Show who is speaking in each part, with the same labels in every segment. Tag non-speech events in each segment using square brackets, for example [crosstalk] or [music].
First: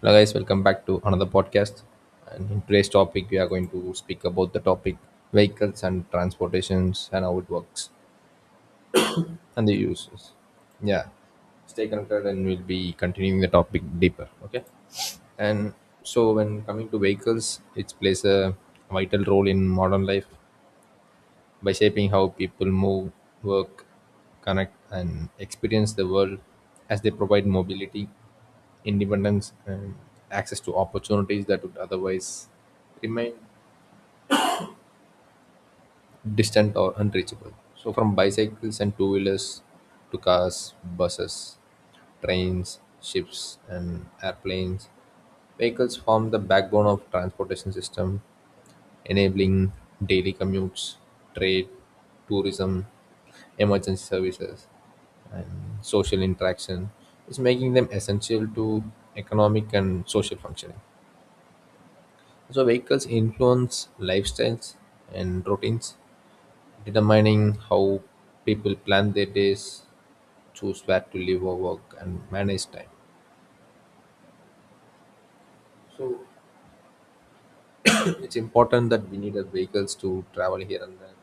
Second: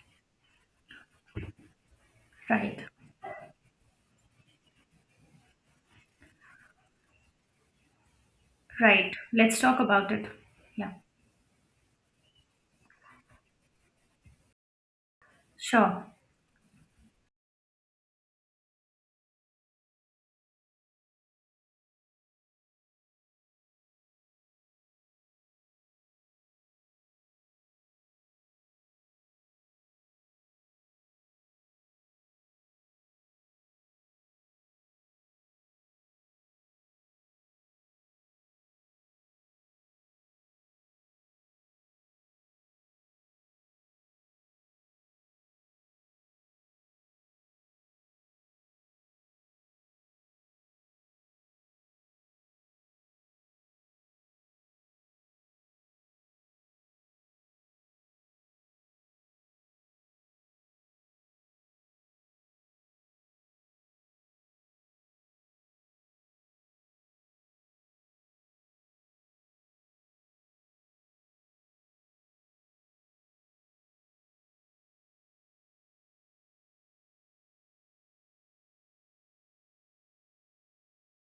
Speaker 1: Hello guys, welcome back to another podcast. And in
Speaker 2: Right,
Speaker 1: today's topic, we are going to speak about the topic vehicles and transportations and how it works
Speaker 2: right. Let's
Speaker 1: and the
Speaker 2: talk about it.
Speaker 1: uses.
Speaker 2: Yeah,
Speaker 1: Yeah, stay connected and we'll be continuing the topic deeper. Okay. And
Speaker 2: sure.
Speaker 1: so when coming to vehicles, it plays a vital role in modern life by shaping how people move, work, connect, and experience the world as they provide mobility independence and access to opportunities that would otherwise remain distant or unreachable. So, from bicycles and two wheelers to cars, buses, trains, ships, and airplanes, vehicles form the backbone of transportation system, enabling daily commutes, trade, tourism, emergency services, and social interaction. Is making them essential to economic and social functioning. So vehicles influence lifestyles and routines, determining how people plan their days, choose where to live or work, and manage time. So [clears throat] it's important that we need our vehicles to travel here and there,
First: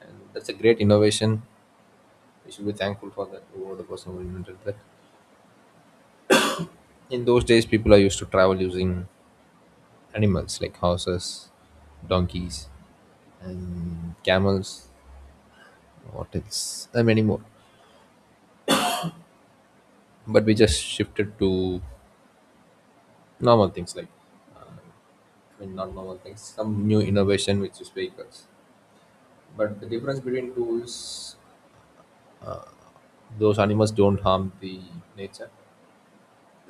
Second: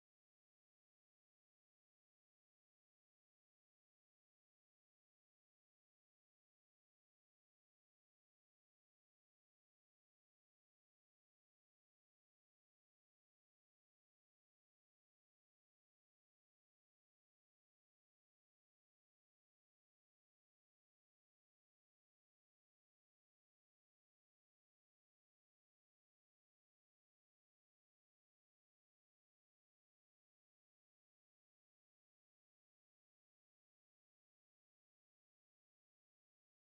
Speaker 1: and that's a great innovation. We should be thankful for that. Whoever the person who invented that. In those days, people are used to travel using animals like horses, donkeys, and camels, what else, and many more. But we just shifted to normal things like I mean not normal things, some new innovation which is vehicles. But the difference between two is those animals don't harm the nature.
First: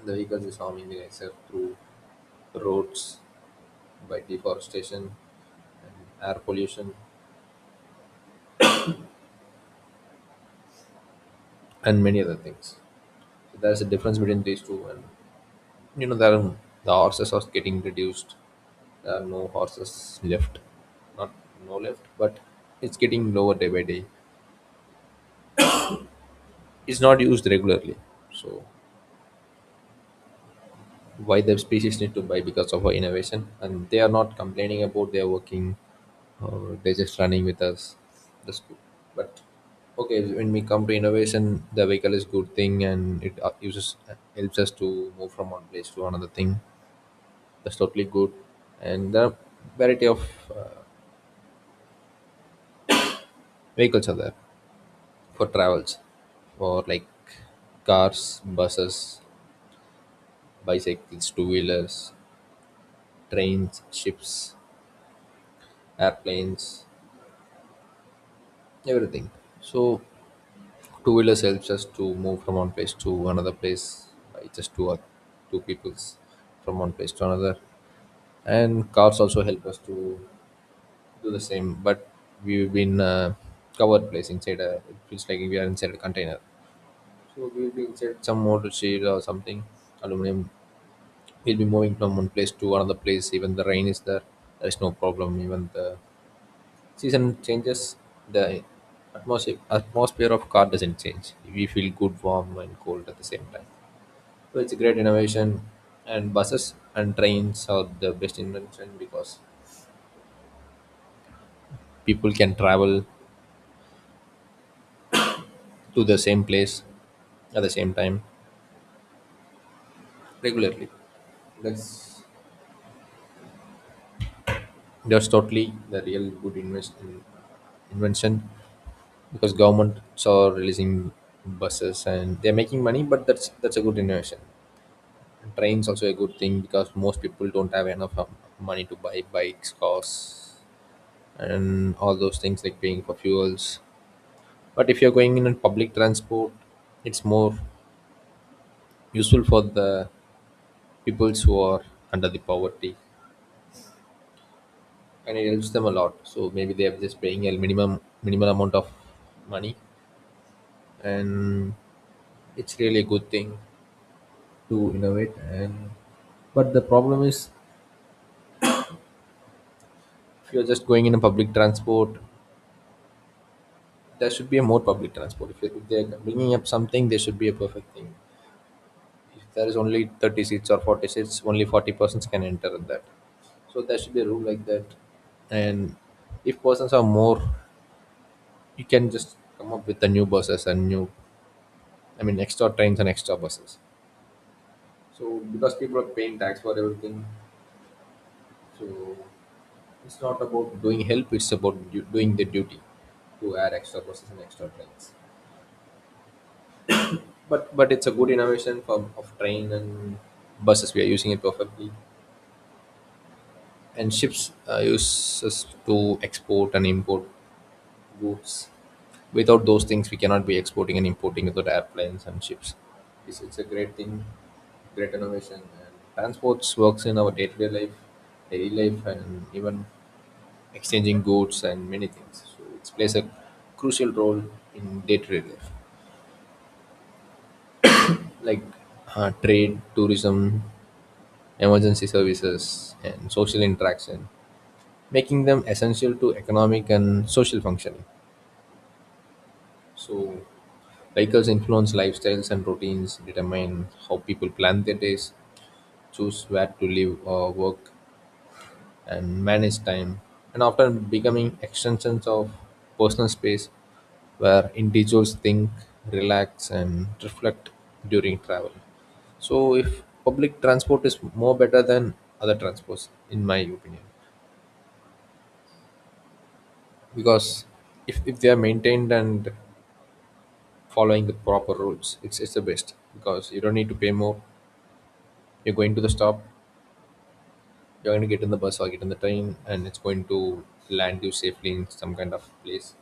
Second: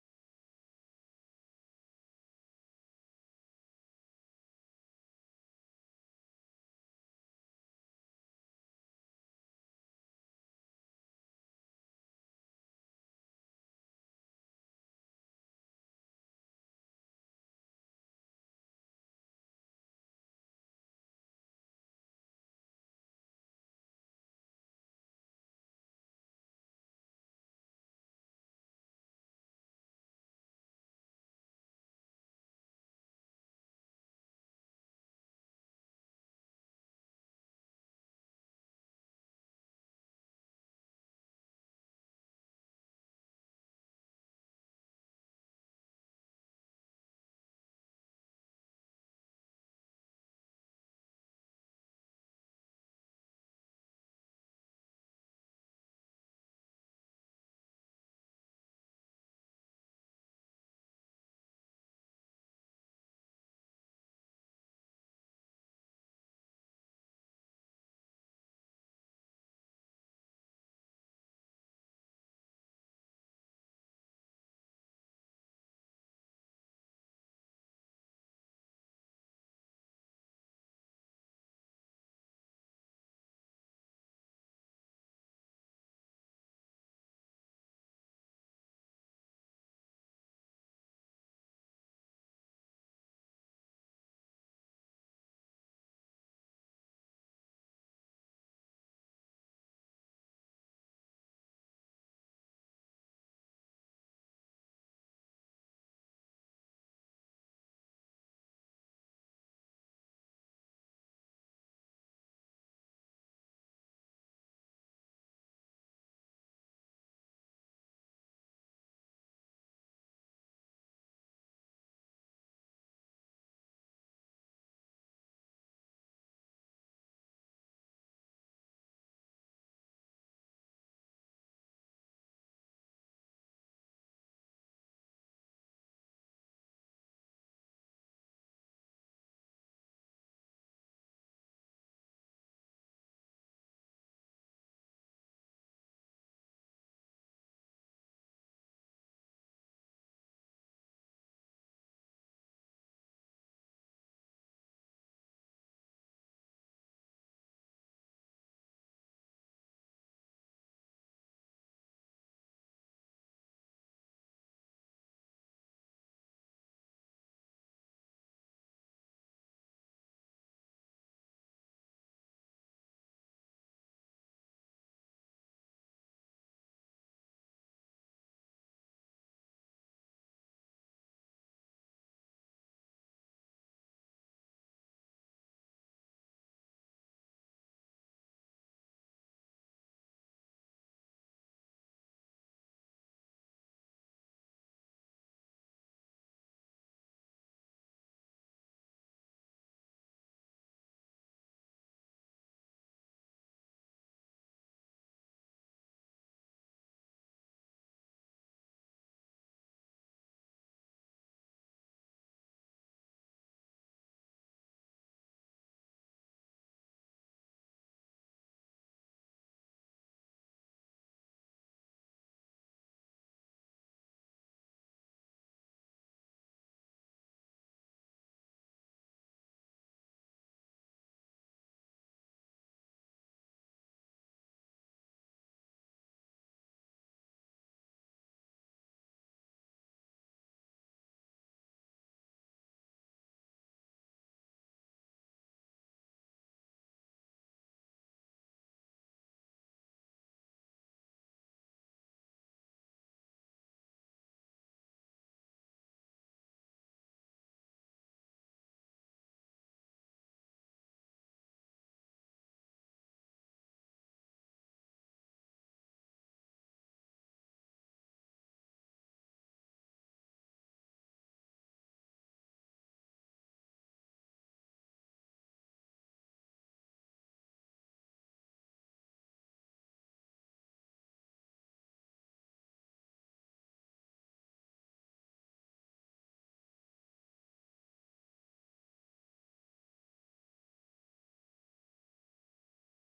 Speaker 1: The vehicles is harming the nature through roads, by deforestation, and air pollution, and many other things. So there's a difference between these two, and you know there are, the horses are getting reduced. There are no horses left, not no left, but it's getting lower day by day is not used regularly. So why the species need to buy because of our innovation, and they are not complaining about their working, or they're just running with us. That's good. But okay, when we come to innovation, the vehicle is good thing, and it uses helps us to move from one place to another thing. That's totally good, and the variety of uh, vehicles are there for travels, for like cars, buses, bicycles, two wheelers, trains, ships, airplanes, everything. So two wheelers helps us to move from one place to another place by just two or two peoples from one place to another. And cars also help us to do the same, but we've been covered place inside a. It feels like we are inside a container. So we'll be inside some motor shade or something, aluminum. We'll be moving from one place to another place. Even the rain is there. There is no problem. Even the season changes, the atmosphere of car doesn't change. We feel good, warm, and cold at the same time. So it's a great innovation, and buses and trains are the best invention because people can travel to the same place at the same time regularly. That's that's totally the real good invention because governments are releasing buses and they're making money, but that's a good innovation. Trains also a good thing because most people don't have enough money to buy bikes, cars, and all those things like paying for fuels. But if you're going in on public transport, it's more useful for the peoples who are under the poverty, and it helps them a lot. So maybe they are just paying a minimum minimal amount of money, and it's really a good thing to innovate. And but the problem is, if you're just going in a public transport there should be a more public transport. If they're bringing up something, there should be a perfect thing. If there is only 30 seats or 40 seats, only 40 persons can enter at that. So there should be a rule like that. And if persons are more, you can just come up with the new buses and new, I mean, extra trains and extra buses. So because people are paying tax for everything, so it's not about doing help, it's about doing the duty to add extra buses and extra trains. But it's a good innovation for of train and buses. We are using it perfectly, and ships uses to export and import goods. Without those things, we cannot be exporting and importing without airplanes and ships. It's a great thing, great innovation. And transports works in our day to day life, daily life, and even exchanging goods and many things. So it plays a crucial role in day to day life, like trade, tourism, emergency services, and social interaction, making them essential to economic and social functioning. So, vehicles influence lifestyles and routines, determine how people plan their days, choose where to live or work, and manage time, and often becoming extensions of personal space where individuals think, relax, and reflect during travel. So, if public transport is more better than other transports, in my opinion. Because if they are maintained and following the proper rules, it's the best because you don't need to pay more. You're going to the stop, you're going to get in the bus or get in the train, and it's going to land you safely in some kind of place,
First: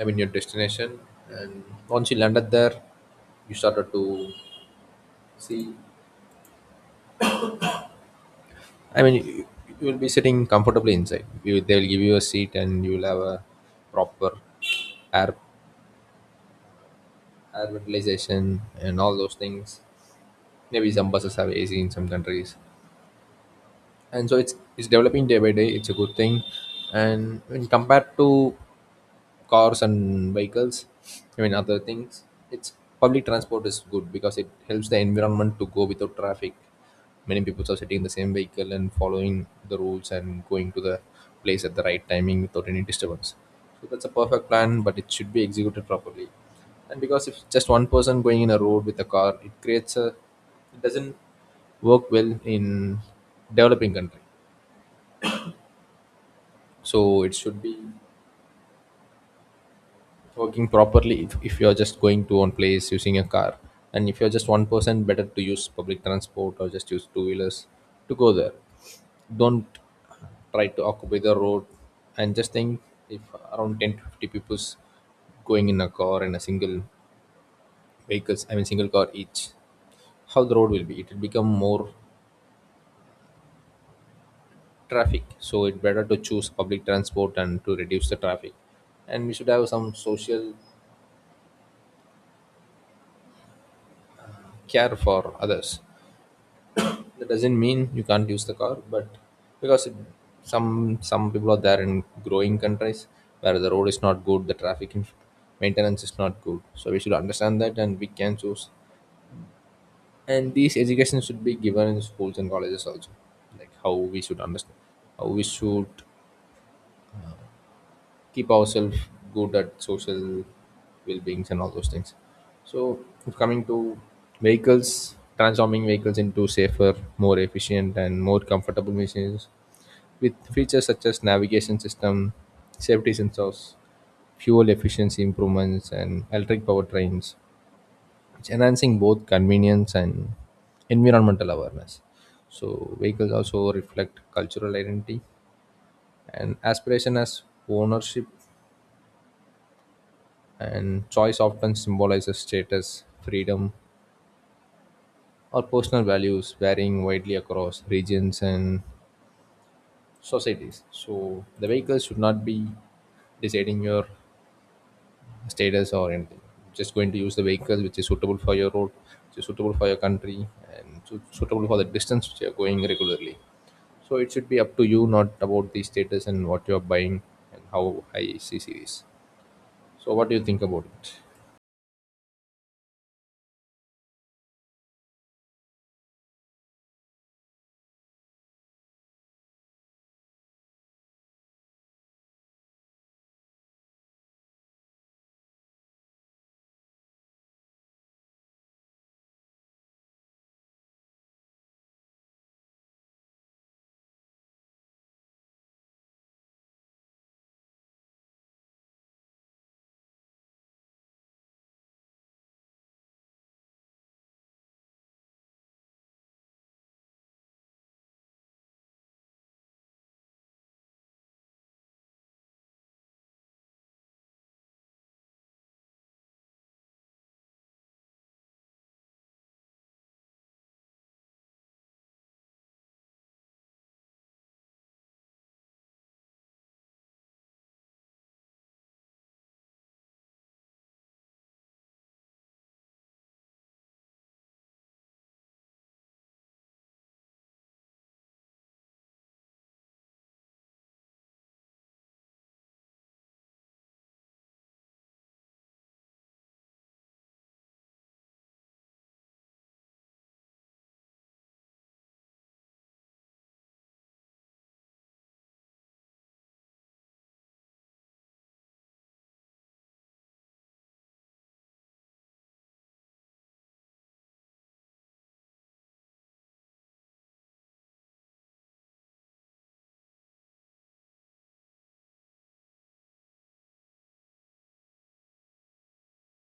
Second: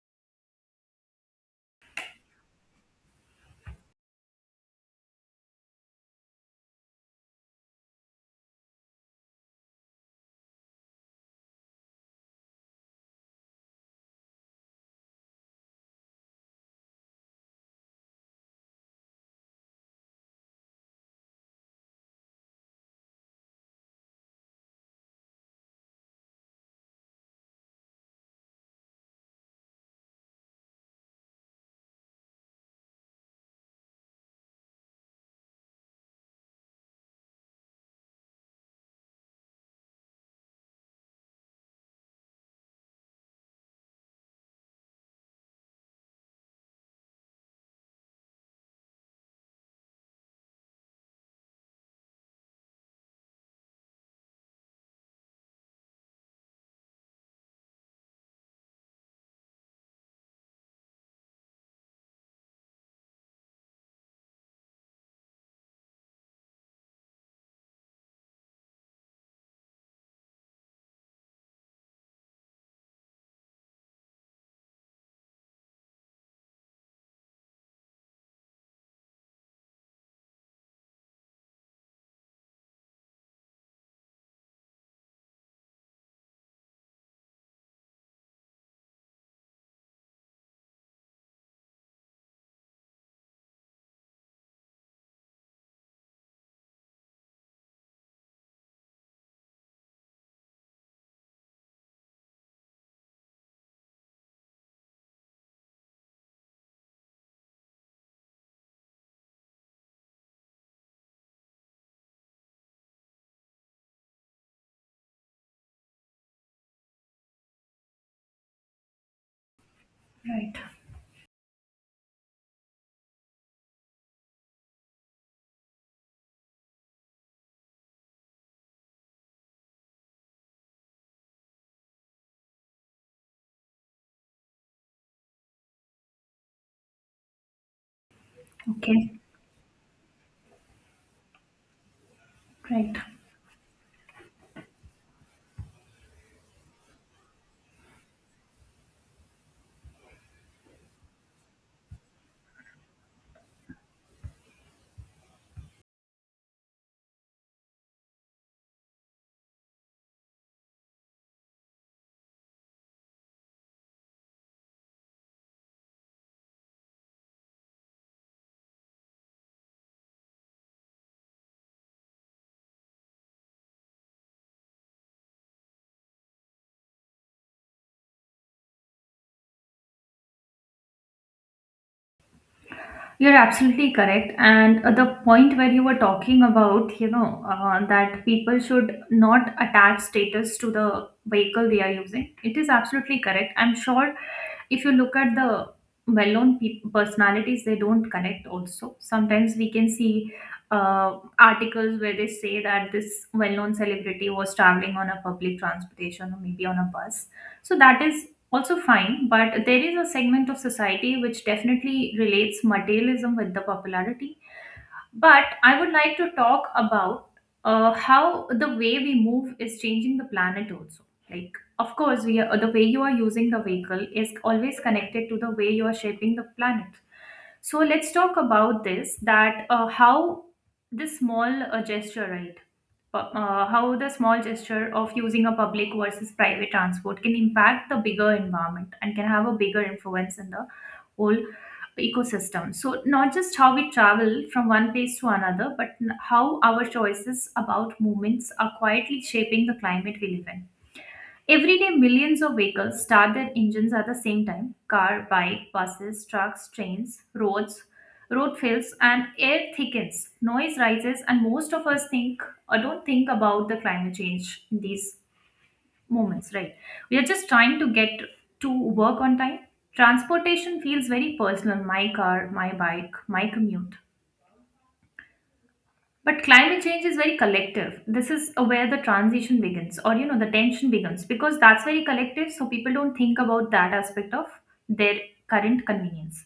Speaker 1: I mean your destination. And once you landed there, you started to see, I mean you will be sitting comfortably inside you, they'll give you a seat and you will have a proper air air ventilation and all those things. Maybe some buses have AC in some countries, and so it's developing day by day, it's a good thing. And when compared to cars and vehicles, I mean other things, it's public transport is good because it helps the environment to go without traffic. Many people are sitting in the same vehicle and following the rules and going to the place at the right timing without any disturbance. So that's a perfect plan, but it should be executed properly. And because if just one person going in a road with a car, it creates a, it doesn't work well in developing country. So it should be working properly. If you're just going to one place using a car, and if you're just one person, better to use public transport or just use two wheelers to go there. Don't try to occupy the road. And just think, if around 10 to 50 people's going in a car and a single vehicles, I mean single car each, how the road will be, it will become more traffic. So it better to choose public transport and to reduce the traffic. And we should have some social care for others. That doesn't mean you can't use the car, but because it, some people are there in growing countries where the road is not good, the maintenance is not good, so we should understand that and we can choose. And these education should be given in schools and colleges also, like how we should understand, how we should keep ourselves good at social
Speaker 2: Right.
Speaker 1: well-beings and all those things. So if coming to vehicles, transforming vehicles into safer, more efficient and more comfortable machines with features such as navigation system, safety sensors, fuel efficiency improvements, and electric powertrains, which enhancing
Speaker 2: Okay,
Speaker 1: both convenience and environmental awareness. So
Speaker 2: right.
Speaker 1: vehicles also reflect cultural identity and aspiration as ownership and choice often symbolizes status, freedom, or personal values varying widely across regions and societies. So the vehicle should not be deciding your status or anything. Just going to use the vehicle which is suitable for your road, which is suitable for your country, and suitable for the distance which you are going regularly. So it should be up to you, not about the status and what you are buying and how high is the series. So what do you think about it?
Speaker 2: You're absolutely correct. And the point where you were talking about, you know, that people should not attach status to the vehicle they are using, it is absolutely correct. I'm sure if you look at the well known personalities, they don't connect also. Sometimes we can see articles where they say that this well known celebrity was traveling on a public transportation or maybe on a bus. So that is also fine, but there is a segment of society which definitely relates materialism with the popularity. But I would like to talk about how the way we move is changing the planet also. Like, of course, we are, the way you are using the vehicle is always connected to the way you are shaping the planet. So let's talk about this that how this small gesture, right? How the small gesture of using a public versus private transport can impact the bigger environment and can have a bigger influence in the whole ecosystem. So, not just how we travel from one place to another, but how our choices about movements are quietly shaping the climate we live in. Every day, millions of vehicles start their engines at the same time car, bike, buses, trucks, trains, roads, road fills, and air thickens. Noise rises, and most of us think or don't think about the climate change in these moments, right? We are just trying to get to work on time. Transportation feels very personal my car, my bike, my commute. But climate change is very collective. This is where the transition begins, or you know, the tension begins, because that's very collective. So people don't think about that aspect of their current convenience.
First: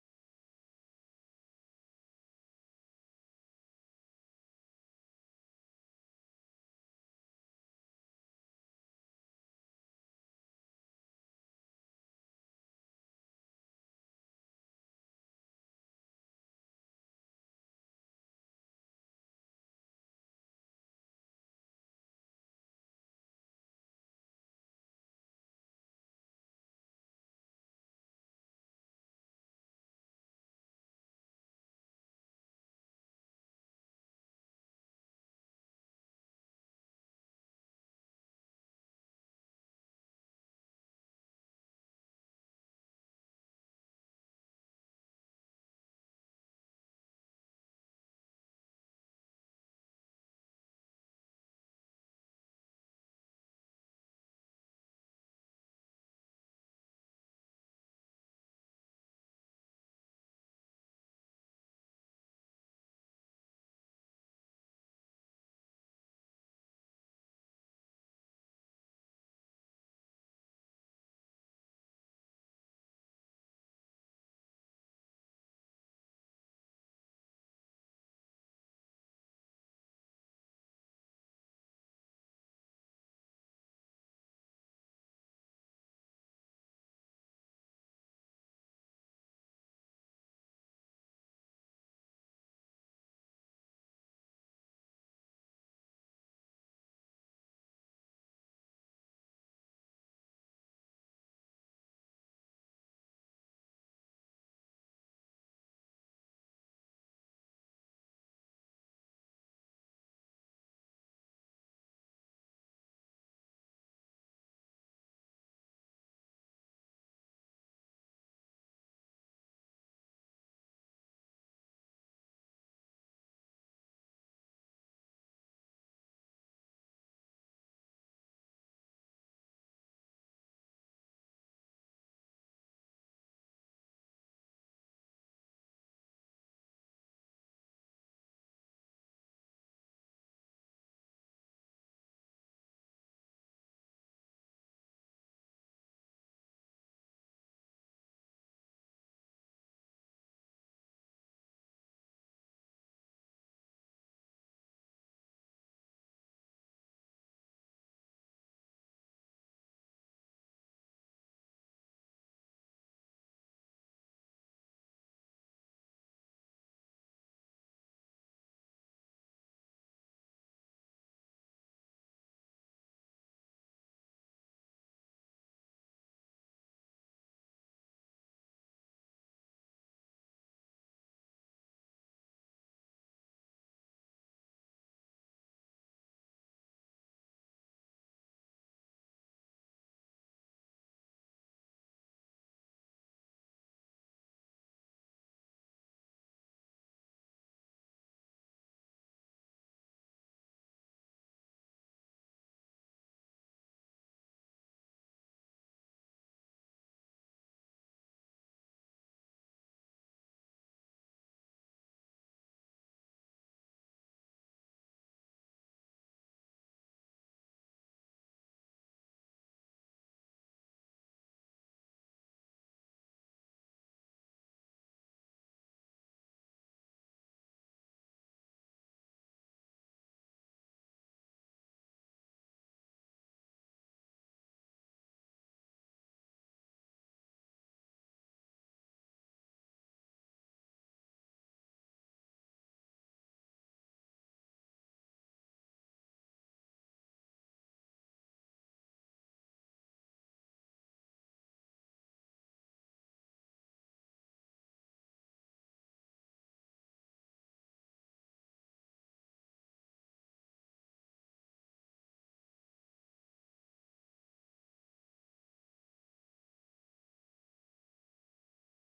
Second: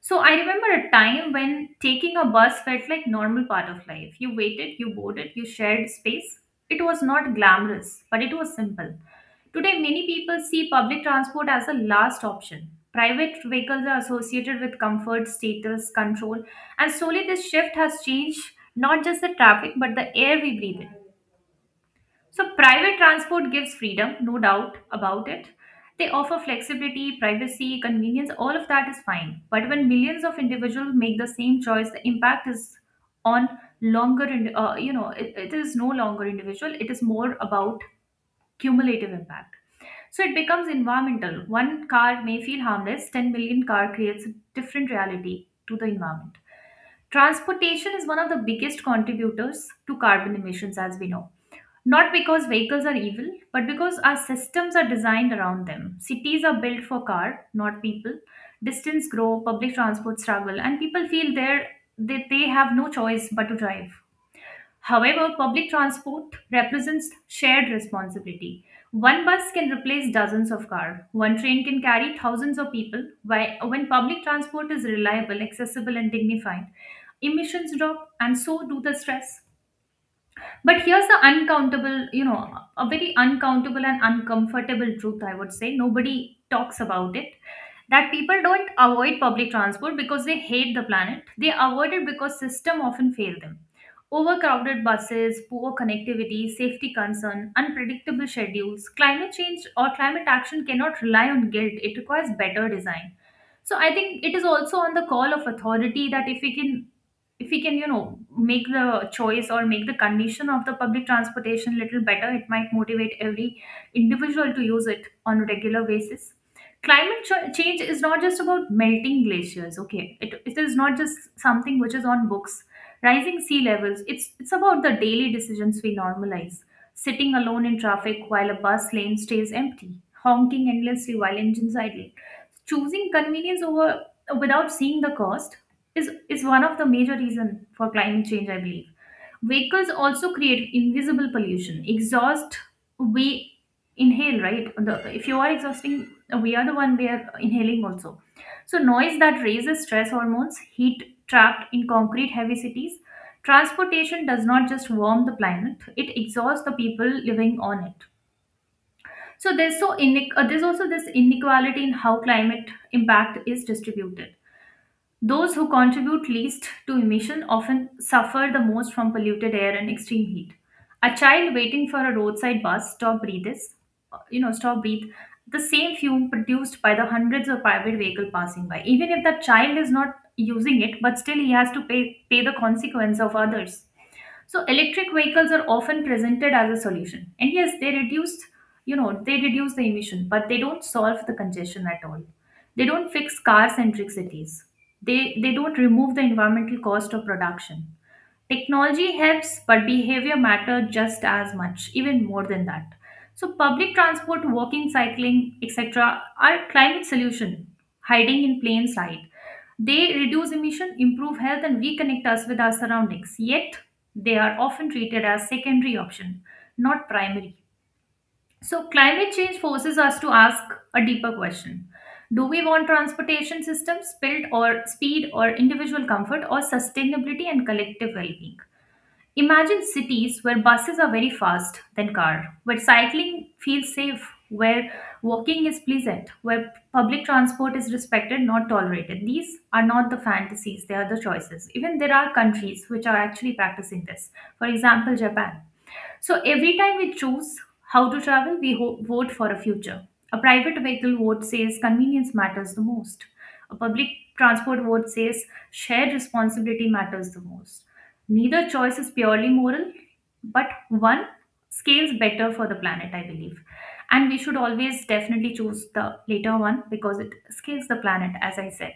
Speaker 2: So I remember a time when taking a bus felt like normal part of life. You waited, you boarded, you shared space. It was not glamorous, but it was simple. Today, many people see public transport as a last option. Private vehicles are associated with comfort, status, control, and slowly, this shift has changed not just the traffic but the air we breathe in. So, private transport gives freedom, no doubt about it. They offer flexibility, privacy, convenience, all of that is fine. But when millions of individuals make the same choice, the impact is on longer, and you know, it is no longer individual, it is more about cumulative impact. So it becomes environmental. One car may feel harmless, 10 million car creates a different reality to the environment. Transportation is one of the biggest contributors to carbon emissions, as we know. Not because vehicles are evil, but because our systems are designed around them. Cities are built for car, not people. Distance grow, public transport struggle, and people feel there that they have no choice but to drive. However, public transport represents shared responsibility. One bus can replace dozens of cars. One train can carry thousands of people. When public transport is reliable, accessible, and dignified, emissions drop, and so do the stress. But here's the uncountable, you know, a very uncountable and uncomfortable truth, I would say. Nobody talks about it. That people don't avoid public transport because they hate the planet. They avoid it because system often fail them. Overcrowded buses, poor connectivity, safety concern, unpredictable schedules, climate change or climate action cannot rely on guilt. It requires better design. So I think it is also on the call of authority that if we can you know make the choice or make the condition of the public transportation little better it might motivate every individual to use it on a regular basis climate change is not just about melting glaciers okay it is not just something which is on books rising sea levels it's about the daily decisions we normalize sitting alone in traffic while a bus lane stays empty honking endlessly while engines idle choosing convenience over without seeing the cost is one of the major reason for climate change, I believe. Vehicles also create invisible pollution. Exhaust, we inhale, right? The, if you are exhausting, we are the one we are inhaling also. So noise that raises stress hormones, heat trapped in concrete heavy cities. Transportation does not just warm the planet, it exhausts the people living on it. So there's so there's also this inequality in how climate impact is distributed. Those who contribute least to emission often suffer the most from polluted air and extreme heat. A child waiting for a roadside bus stop breathes, you know, stop breathe the same fume produced by the hundreds of private vehicle passing by. Even if that child is not using it, but still he has to pay the consequence of others. So electric vehicles are often presented as a solution. And yes, they reduce, you know, they reduce the emission, but they don't solve the congestion at all. They don't fix car-centric cities. They don't remove the environmental cost of production. Technology helps, but behavior matter just as much, even more than that. So public transport, walking, cycling, etc. are climate solution, hiding in plain sight. They reduce emission, improve health, and reconnect us with our surroundings. Yet they are often treated as secondary option, not primary. So climate change forces us to ask a deeper question. Do we want transportation systems built or speed or individual comfort or sustainability and collective well-being? Imagine cities where buses are very fast than car, where cycling feels safe, where walking is pleasant, where public transport is respected, not tolerated. These are not the fantasies, they are the choices. Even there are countries which are actually practicing this. For example, Japan. So every time we choose how to travel, we vote for a future. A private vehicle vote says convenience matters the most. A public transport vote says shared responsibility matters the most. Neither choice is purely moral, but one scales better for the planet, I believe. And we should always definitely choose the later one because it scales the planet, as I said.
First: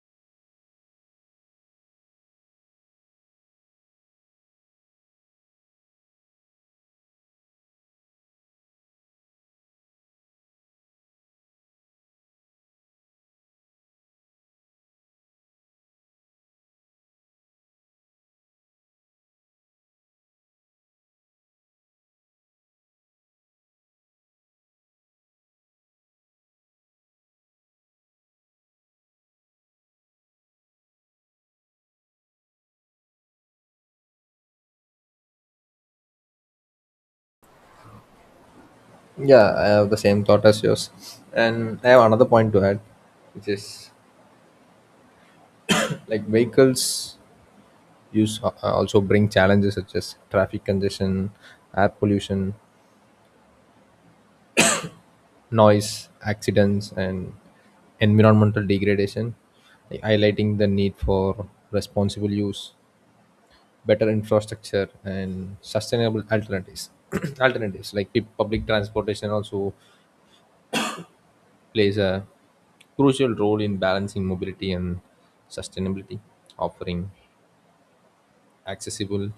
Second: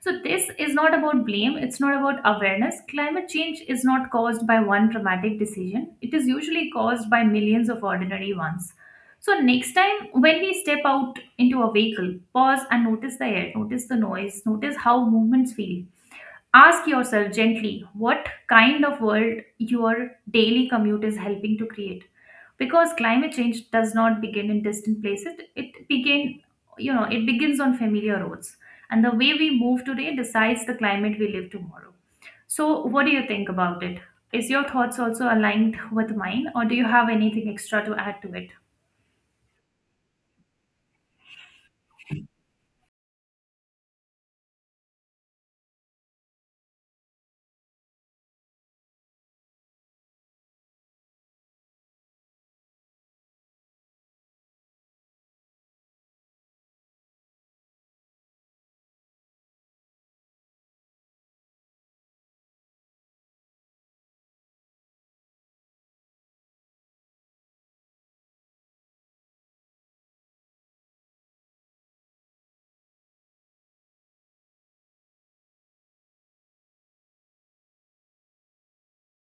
Speaker 2: So, this is not about blame, it's not about awareness. Climate change is not caused by one dramatic decision, it is usually caused by millions of ordinary ones. So, next time when we step out into a vehicle, pause and notice the air, notice the noise, notice how movements feel. Ask yourself gently what kind of world your daily commute is helping to create. Because climate change does not begin in distant places, it begin, you know, it begins on familiar roads. And the way we move today decides the climate we live tomorrow. So what do you think about it? Is your thoughts also aligned with mine, or do you have anything extra to add to it?
Speaker 1: Yeah, I have the same thought as yours. And I have another point to add, which is like vehicles use also bring challenges such as traffic congestion, air pollution, noise, accidents, and environmental degradation, like highlighting the need for responsible use, better infrastructure, and sustainable alternatives. [clears throat] Alternatives like public transportation also plays a crucial role in balancing mobility and sustainability, offering accessible,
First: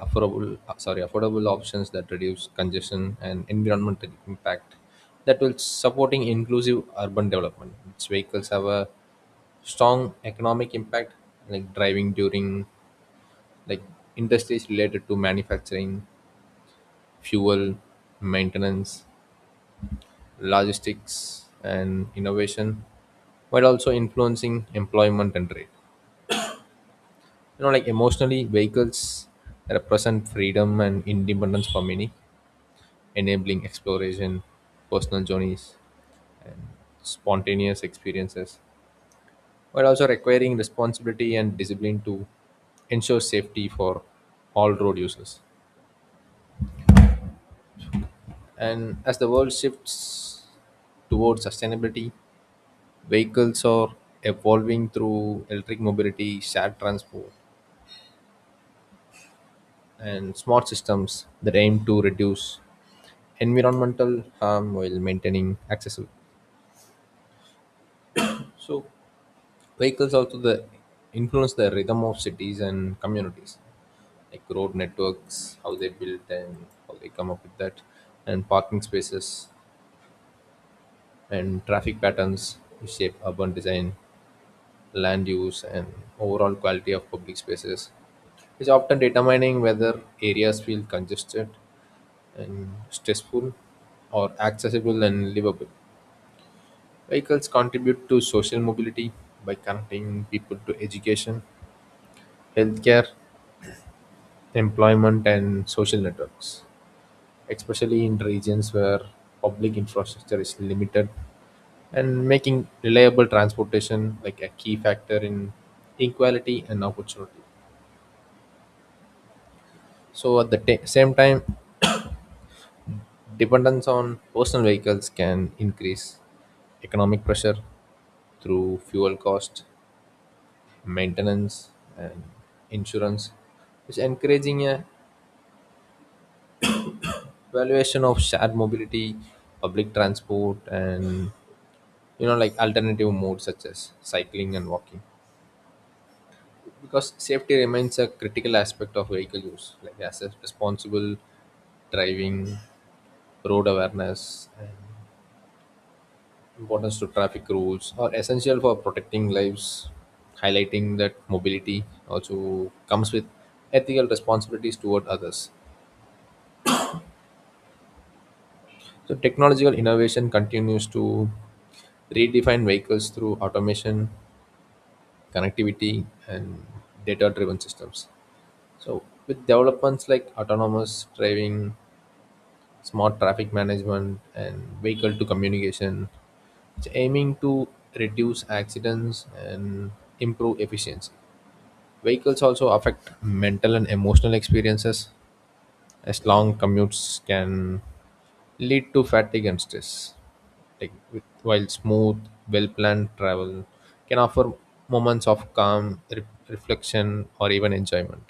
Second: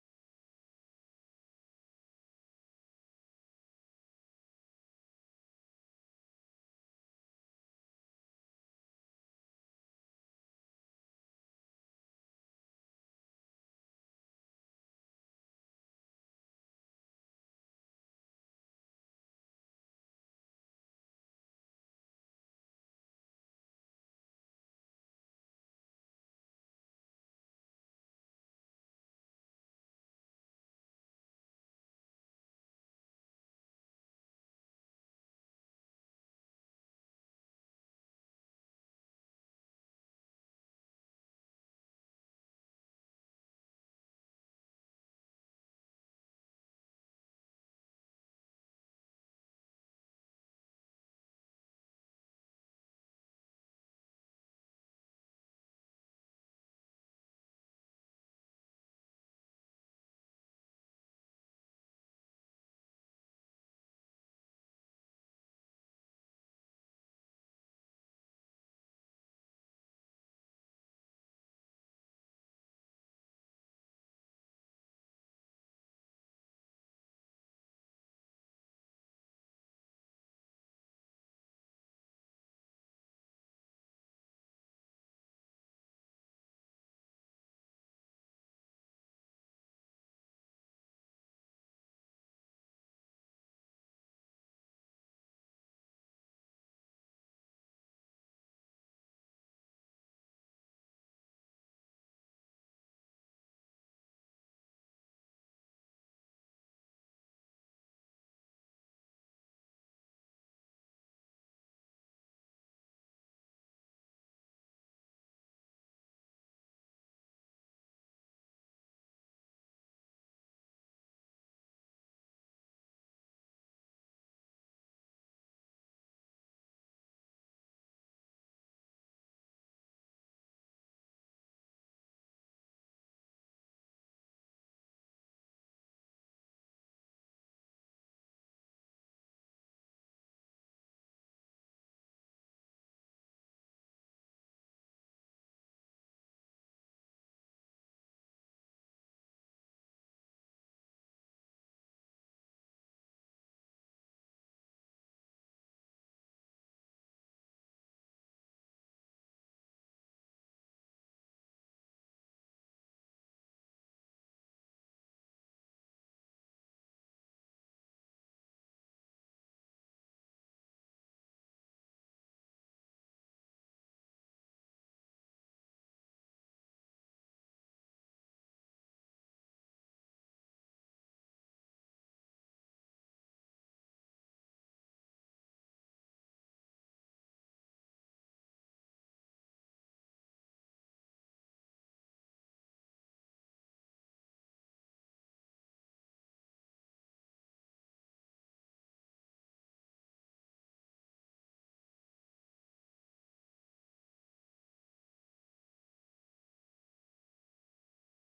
Speaker 1: affordable options that reduce congestion and environmental impact that will supporting inclusive urban development. Its vehicles have a strong economic impact, like driving during, like industries related to manufacturing, fuel, maintenance, logistics and innovation, while also influencing employment and trade. You know, like emotionally vehicles represent freedom and independence for many, enabling exploration, personal journeys, and spontaneous experiences, while also requiring responsibility and discipline to ensure safety for all road users. And as the world shifts towards sustainability, vehicles are evolving through electric mobility, shared transport, and smart systems that aim to reduce environmental harm while maintaining accessibility. So, Vehicles also the influence the rhythm of cities and communities, like road networks, how they built and how they come up with that, and parking spaces and traffic patterns which shape urban design, land use, and overall quality of public spaces. It's often determining whether areas feel congested and stressful or accessible and livable. Vehicles contribute to social mobility by connecting people to education, healthcare, employment and social networks, especially in regions where public infrastructure is limited and making reliable transportation like a key factor in equality and opportunity. So at the same time, dependence on personal vehicles can increase economic pressure through fuel cost, maintenance, and insurance, which encouraging a valuation of shared mobility, public transport, and like alternative modes such as cycling and walking because safety remains a critical aspect of vehicle use like as a responsible driving, road awareness and importance to traffic rules are essential for protecting lives, highlighting that mobility also comes with ethical responsibilities toward others. So technological innovation continues to redefine vehicles through automation, connectivity and data driven systems. So with developments like autonomous driving, smart traffic management, and vehicle to communication, it's aiming to reduce accidents and improve efficiency. Vehicles also affect mental and emotional experiences, as long commutes can lead to fatigue and stress. Like with, while smooth, well-planned travel can offer moments of calm, reflection, or even enjoyment.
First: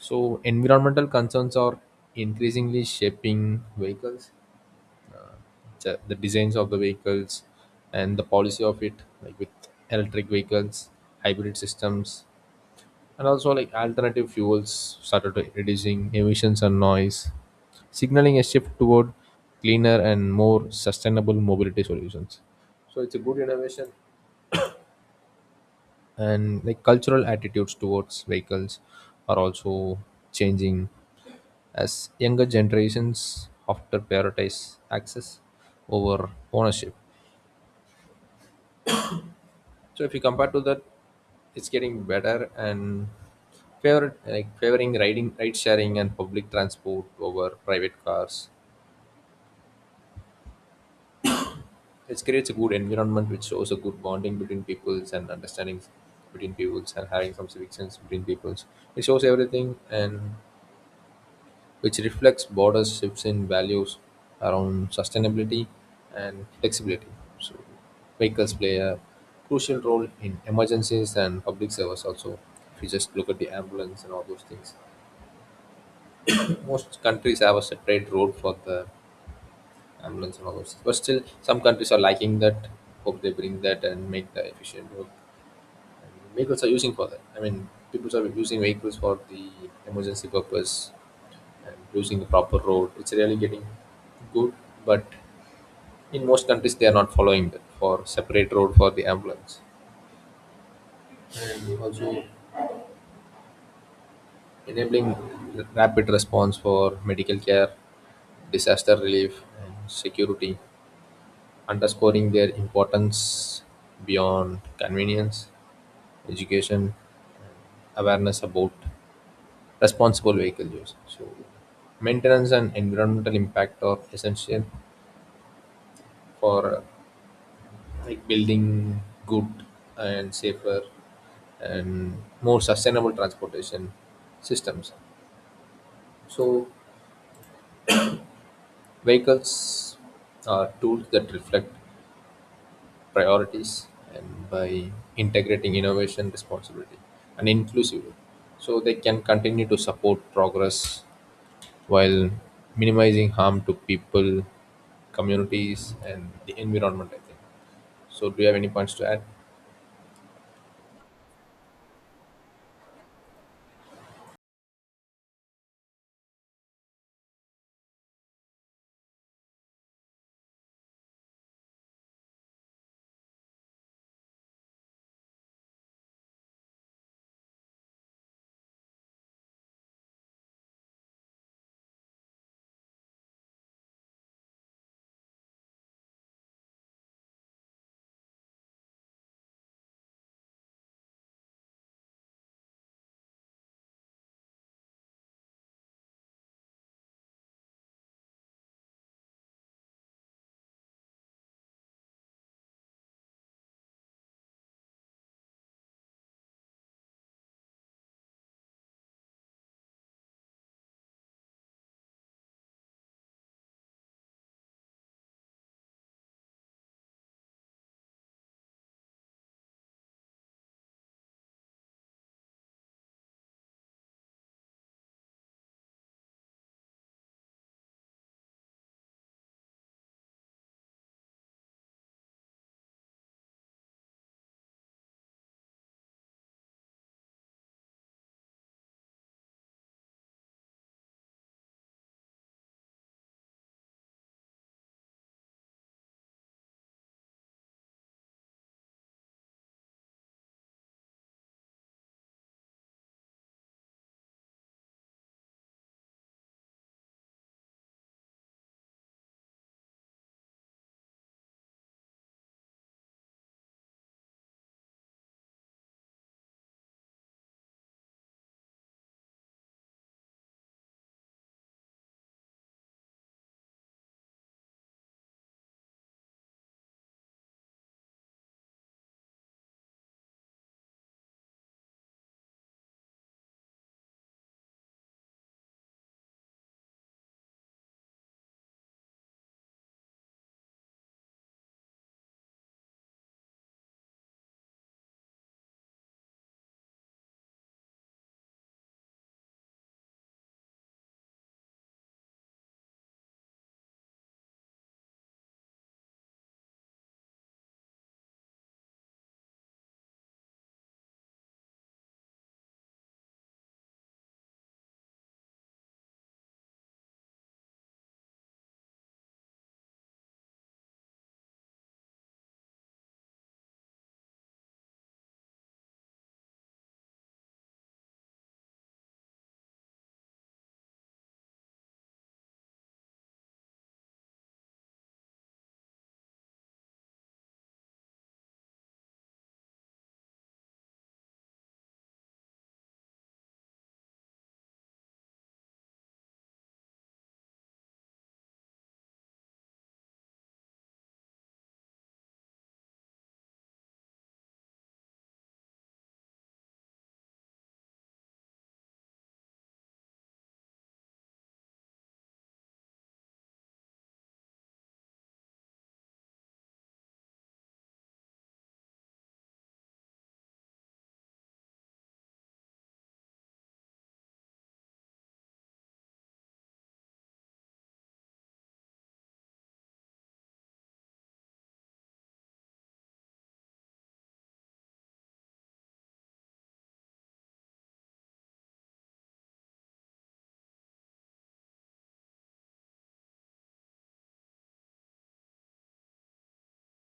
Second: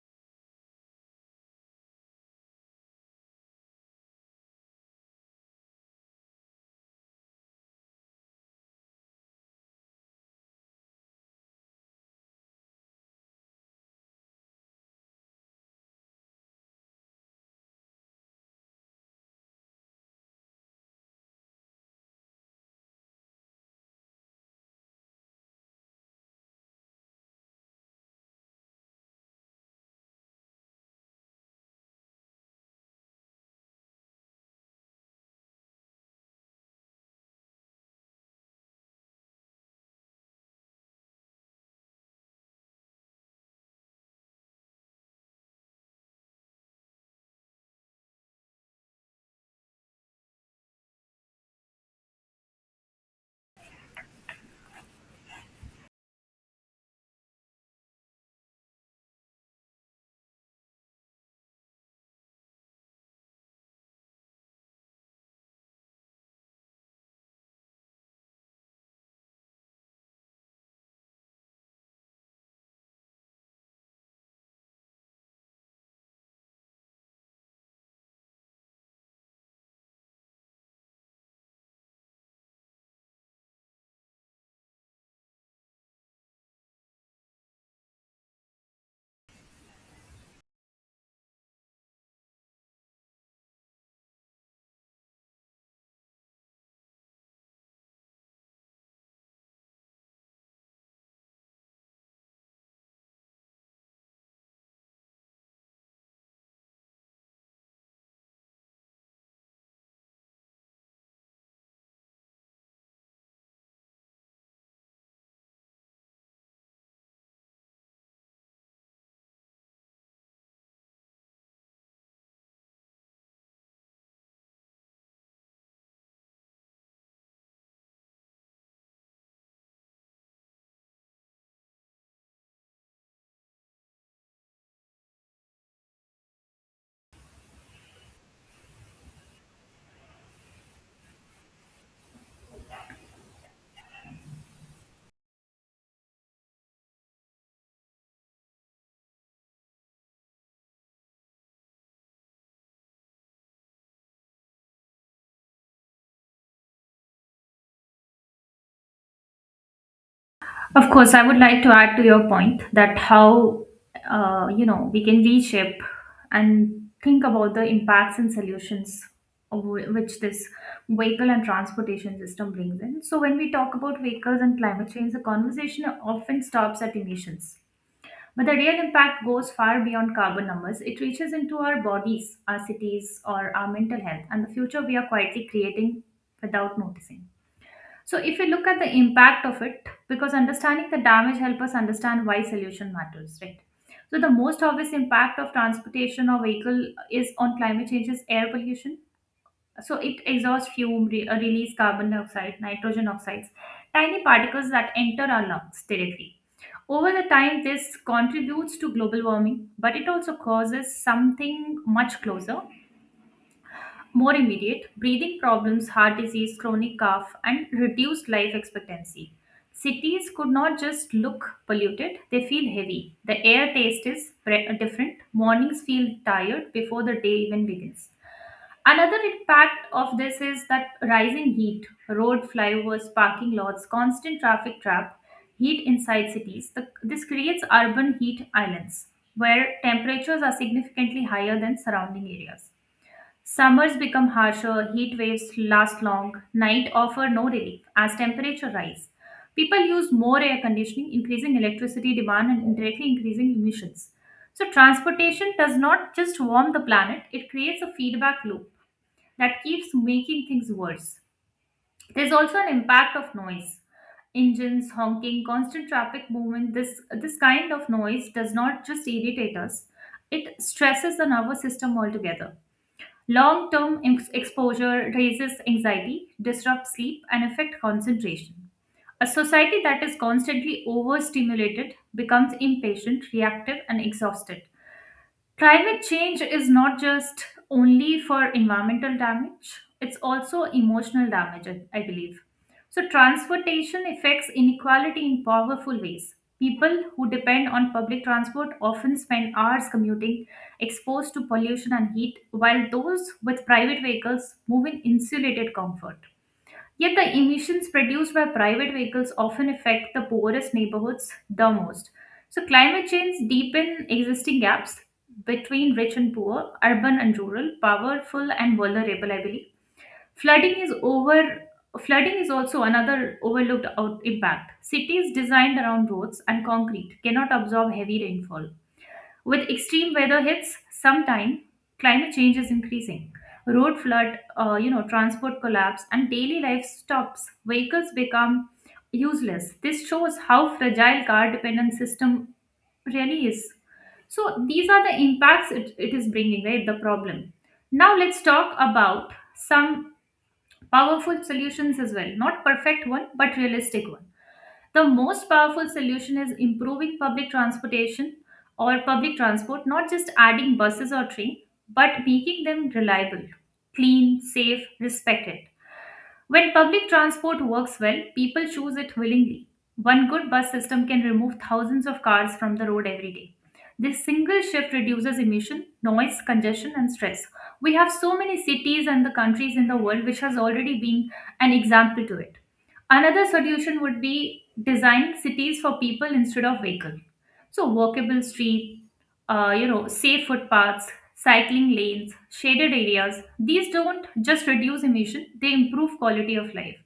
Speaker 1: So environmental concerns are increasingly shaping vehicles, the designs of the vehicles, and the policy of it, like with electric vehicles, hybrid systems, and also like alternative fuels started to reducing emissions and noise, signaling a shift toward cleaner and more sustainable mobility solutions. So it's a good innovation, and like cultural attitudes towards vehicles are also changing as younger generations often prioritize access over ownership. So if you compare to that, it's getting better and favoring riding ride sharing and public transport over private cars. It creates a good environment which shows a good bonding between peoples and understanding between peoples and having some civic sense between peoples. It shows everything and which reflects border shifts in values around sustainability and flexibility. So, vehicles play a crucial role in emergencies and public service also. If you just look at the ambulance and all those things, [clears throat] most countries have a separate road for the ambulance and all those things. But still, some countries are lacking that. Hope they bring that and make the efficient work. And vehicles are using for that. I mean, people are using vehicles for the emergency purpose using the proper road. It's really getting good, but in most countries they are not following that for separate road for the ambulance and also enabling rapid response for medical care, disaster relief, and security, underscoring their importance beyond convenience, education, awareness about responsible vehicle use. So, maintenance and environmental impact are essential for like building good and safer and more sustainable transportation systems. So, vehicles are tools that reflect priorities and by integrating innovation, responsibility, and inclusivity. So, they can continue to support progress while minimizing harm to people, communities, and the environment, I think. So, do you have any points to add?
Speaker 2: Of course, I would like to add to your point that how you know we can reshape and think about the impacts and solutions of which this vehicle and transportation system brings in. So when we talk about vehicles and climate change, the conversation often stops at emissions. But the real impact goes far beyond carbon numbers. It reaches into our bodies, our cities, or our mental health, and the future we are quietly creating without noticing. So if you look at the impact of it, because understanding the damage help us understand why solution matters, right? So the most obvious impact of transportation or vehicle is on climate change is air pollution. So it exhausts fume, release carbon dioxide, nitrogen oxides, tiny particles that enter our lungs directly. Over the time, this contributes to global warming, but it also causes something much closer more immediate breathing problems, heart disease, chronic cough, and reduced life expectancy. Cities could not just look polluted, they feel heavy. The air taste is different. Mornings feel tired before the day even begins. Another impact of this is that rising heat, road flyovers, parking lots, constant traffic trap, heat inside cities. This creates urban heat islands where temperatures are significantly higher than surrounding areas. Summers become harsher, heat waves last long, night offer no relief as temperature rise. People use more air conditioning, increasing electricity demand and indirectly increasing emissions. So transportation does not just warm the planet, it creates a feedback loop that keeps making things worse. There's also an impact of noise. Engines, honking, constant traffic movement, this kind of noise does not just irritate us, it stresses the nervous system altogether. Long term exposure raises anxiety, disrupts sleep, and affects concentration. A society that is constantly overstimulated becomes impatient, reactive, and exhausted. Climate change is not just only for environmental damage, it's also emotional damage, I believe. So, transportation affects inequality in powerful ways. People who depend on public transport often spend hours commuting, exposed to pollution and heat, while those with private vehicles move in insulated comfort. Yet the emissions produced by private vehicles often affect the poorest neighborhoods the most. So climate change deepen existing gaps between rich and poor, urban and rural, powerful and vulnerable, I believe. Flooding is over Flooding is also another overlooked out impact. Cities designed around roads and concrete cannot absorb heavy rainfall with extreme weather hits sometime, climate change is increasing. Road flood, transport collapse, and daily life stops. Vehicles become useless. This shows how fragile car dependent system really is. So these are the impacts it is bringing, right? The problem. Now let's talk about some powerful solutions as well. Not perfect one, but realistic one. The most powerful solution is improving public transportation or public transport, not just adding buses or train, but making them reliable, clean, safe, respected. When public transport works well, people choose it willingly. One good bus system can remove thousands of cars from the road every day. This single shift reduces emission, noise, congestion, and stress. We have so many cities and the countries in the world which has already been an example to it. Another solution would be design cities for people instead of vehicle. So walkable street, safe footpaths, cycling lanes, shaded areas. These don't just reduce emission, they improve quality of life.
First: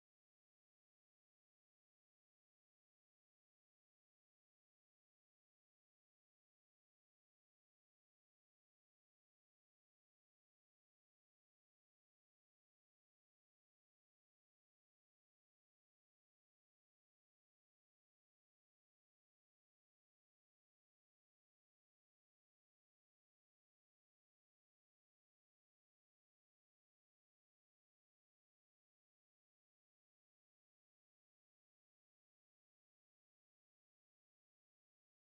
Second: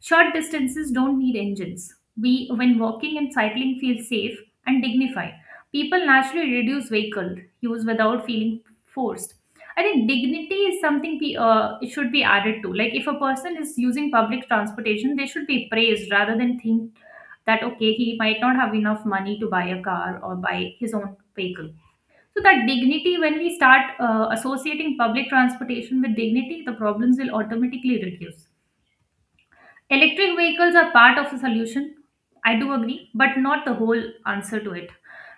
Speaker 2: Short distances don't need engines. We, when walking and cycling, feel safe and dignified. People naturally reduce vehicle use without feeling forced. I think dignity is something it should be added to. Like if a person is using public transportation, they should be praised rather than think that okay he might not have enough money to buy a car or buy his own vehicle so that dignity, when we start associating public transportation with dignity, the problems will automatically reduce. Electric vehicles are part of the solution. I do agree, but not the whole answer to it.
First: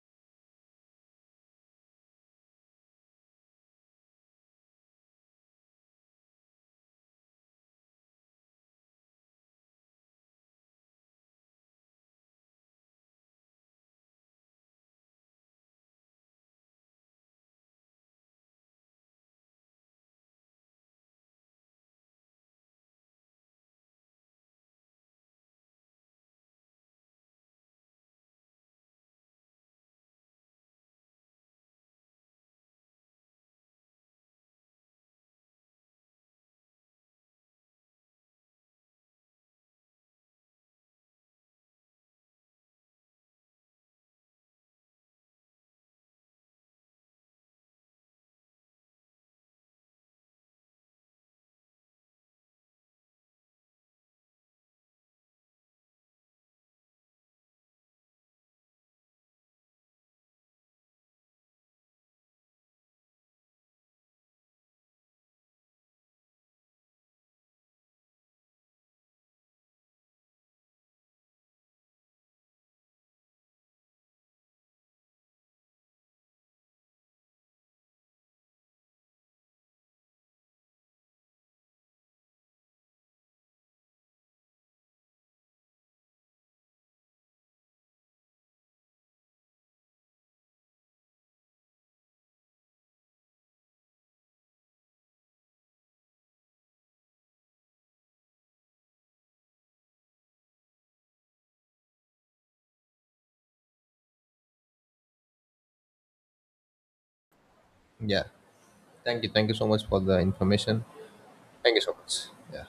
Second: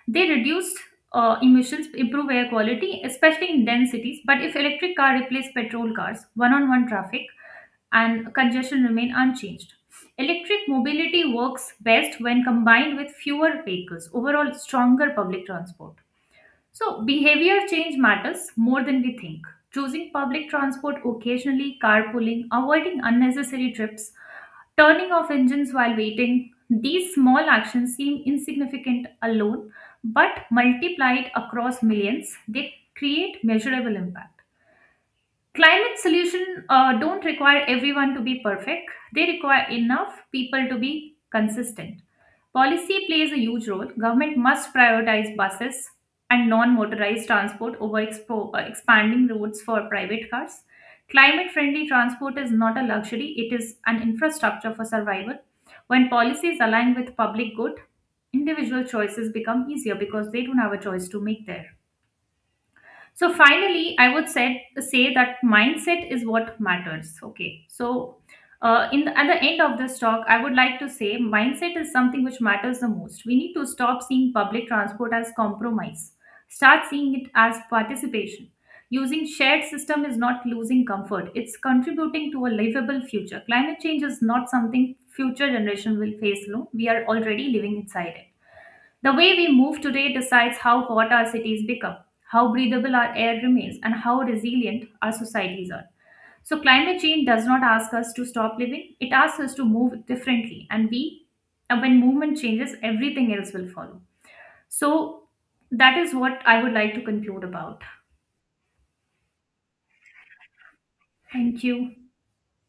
Speaker 2: They reduced emissions, improve air quality, especially in dense cities. But if electric car replace petrol cars, one-on-one traffic and congestion remain unchanged. Electric mobility works best when combined with fewer vehicles. Overall, stronger public transport. So, behavior change matters more than we think. Choosing public transport occasionally, carpooling, avoiding unnecessary trips, turning off engines while waiting. These small actions seem insignificant alone, but multiplied across millions, they create measurable impact. Climate solutions don't require everyone to be perfect, they require enough people to be consistent. Policy plays a huge role. Government must prioritize buses and non motorized transport over expanding routes for private cars. Climate friendly transport is not a luxury, it is an infrastructure for survival. When policies align with public good, individual choices become easier because they don't have a choice to make there. So finally, I would say that mindset is what matters. Okay. So at the end of this talk, I would like to say mindset is something which matters the most. We need to stop seeing public transport as compromise. Start seeing it as participation. Using shared system is not losing comfort. It's contributing to a livable future. Climate change is not something future generation will face alone. We are already living inside it. The way we move today decides how hot our cities become, how breathable our air remains, and how resilient our societies are. So, climate change does not ask us to stop living, it asks us to move differently. And when movement changes, everything else will follow. So, that is what I would like to conclude about.
Speaker 1: Yeah. Thank you. Thank you so much for the information.
Speaker 2: Thank
Speaker 1: Thank you so
Speaker 2: you.
Speaker 1: much. Yeah.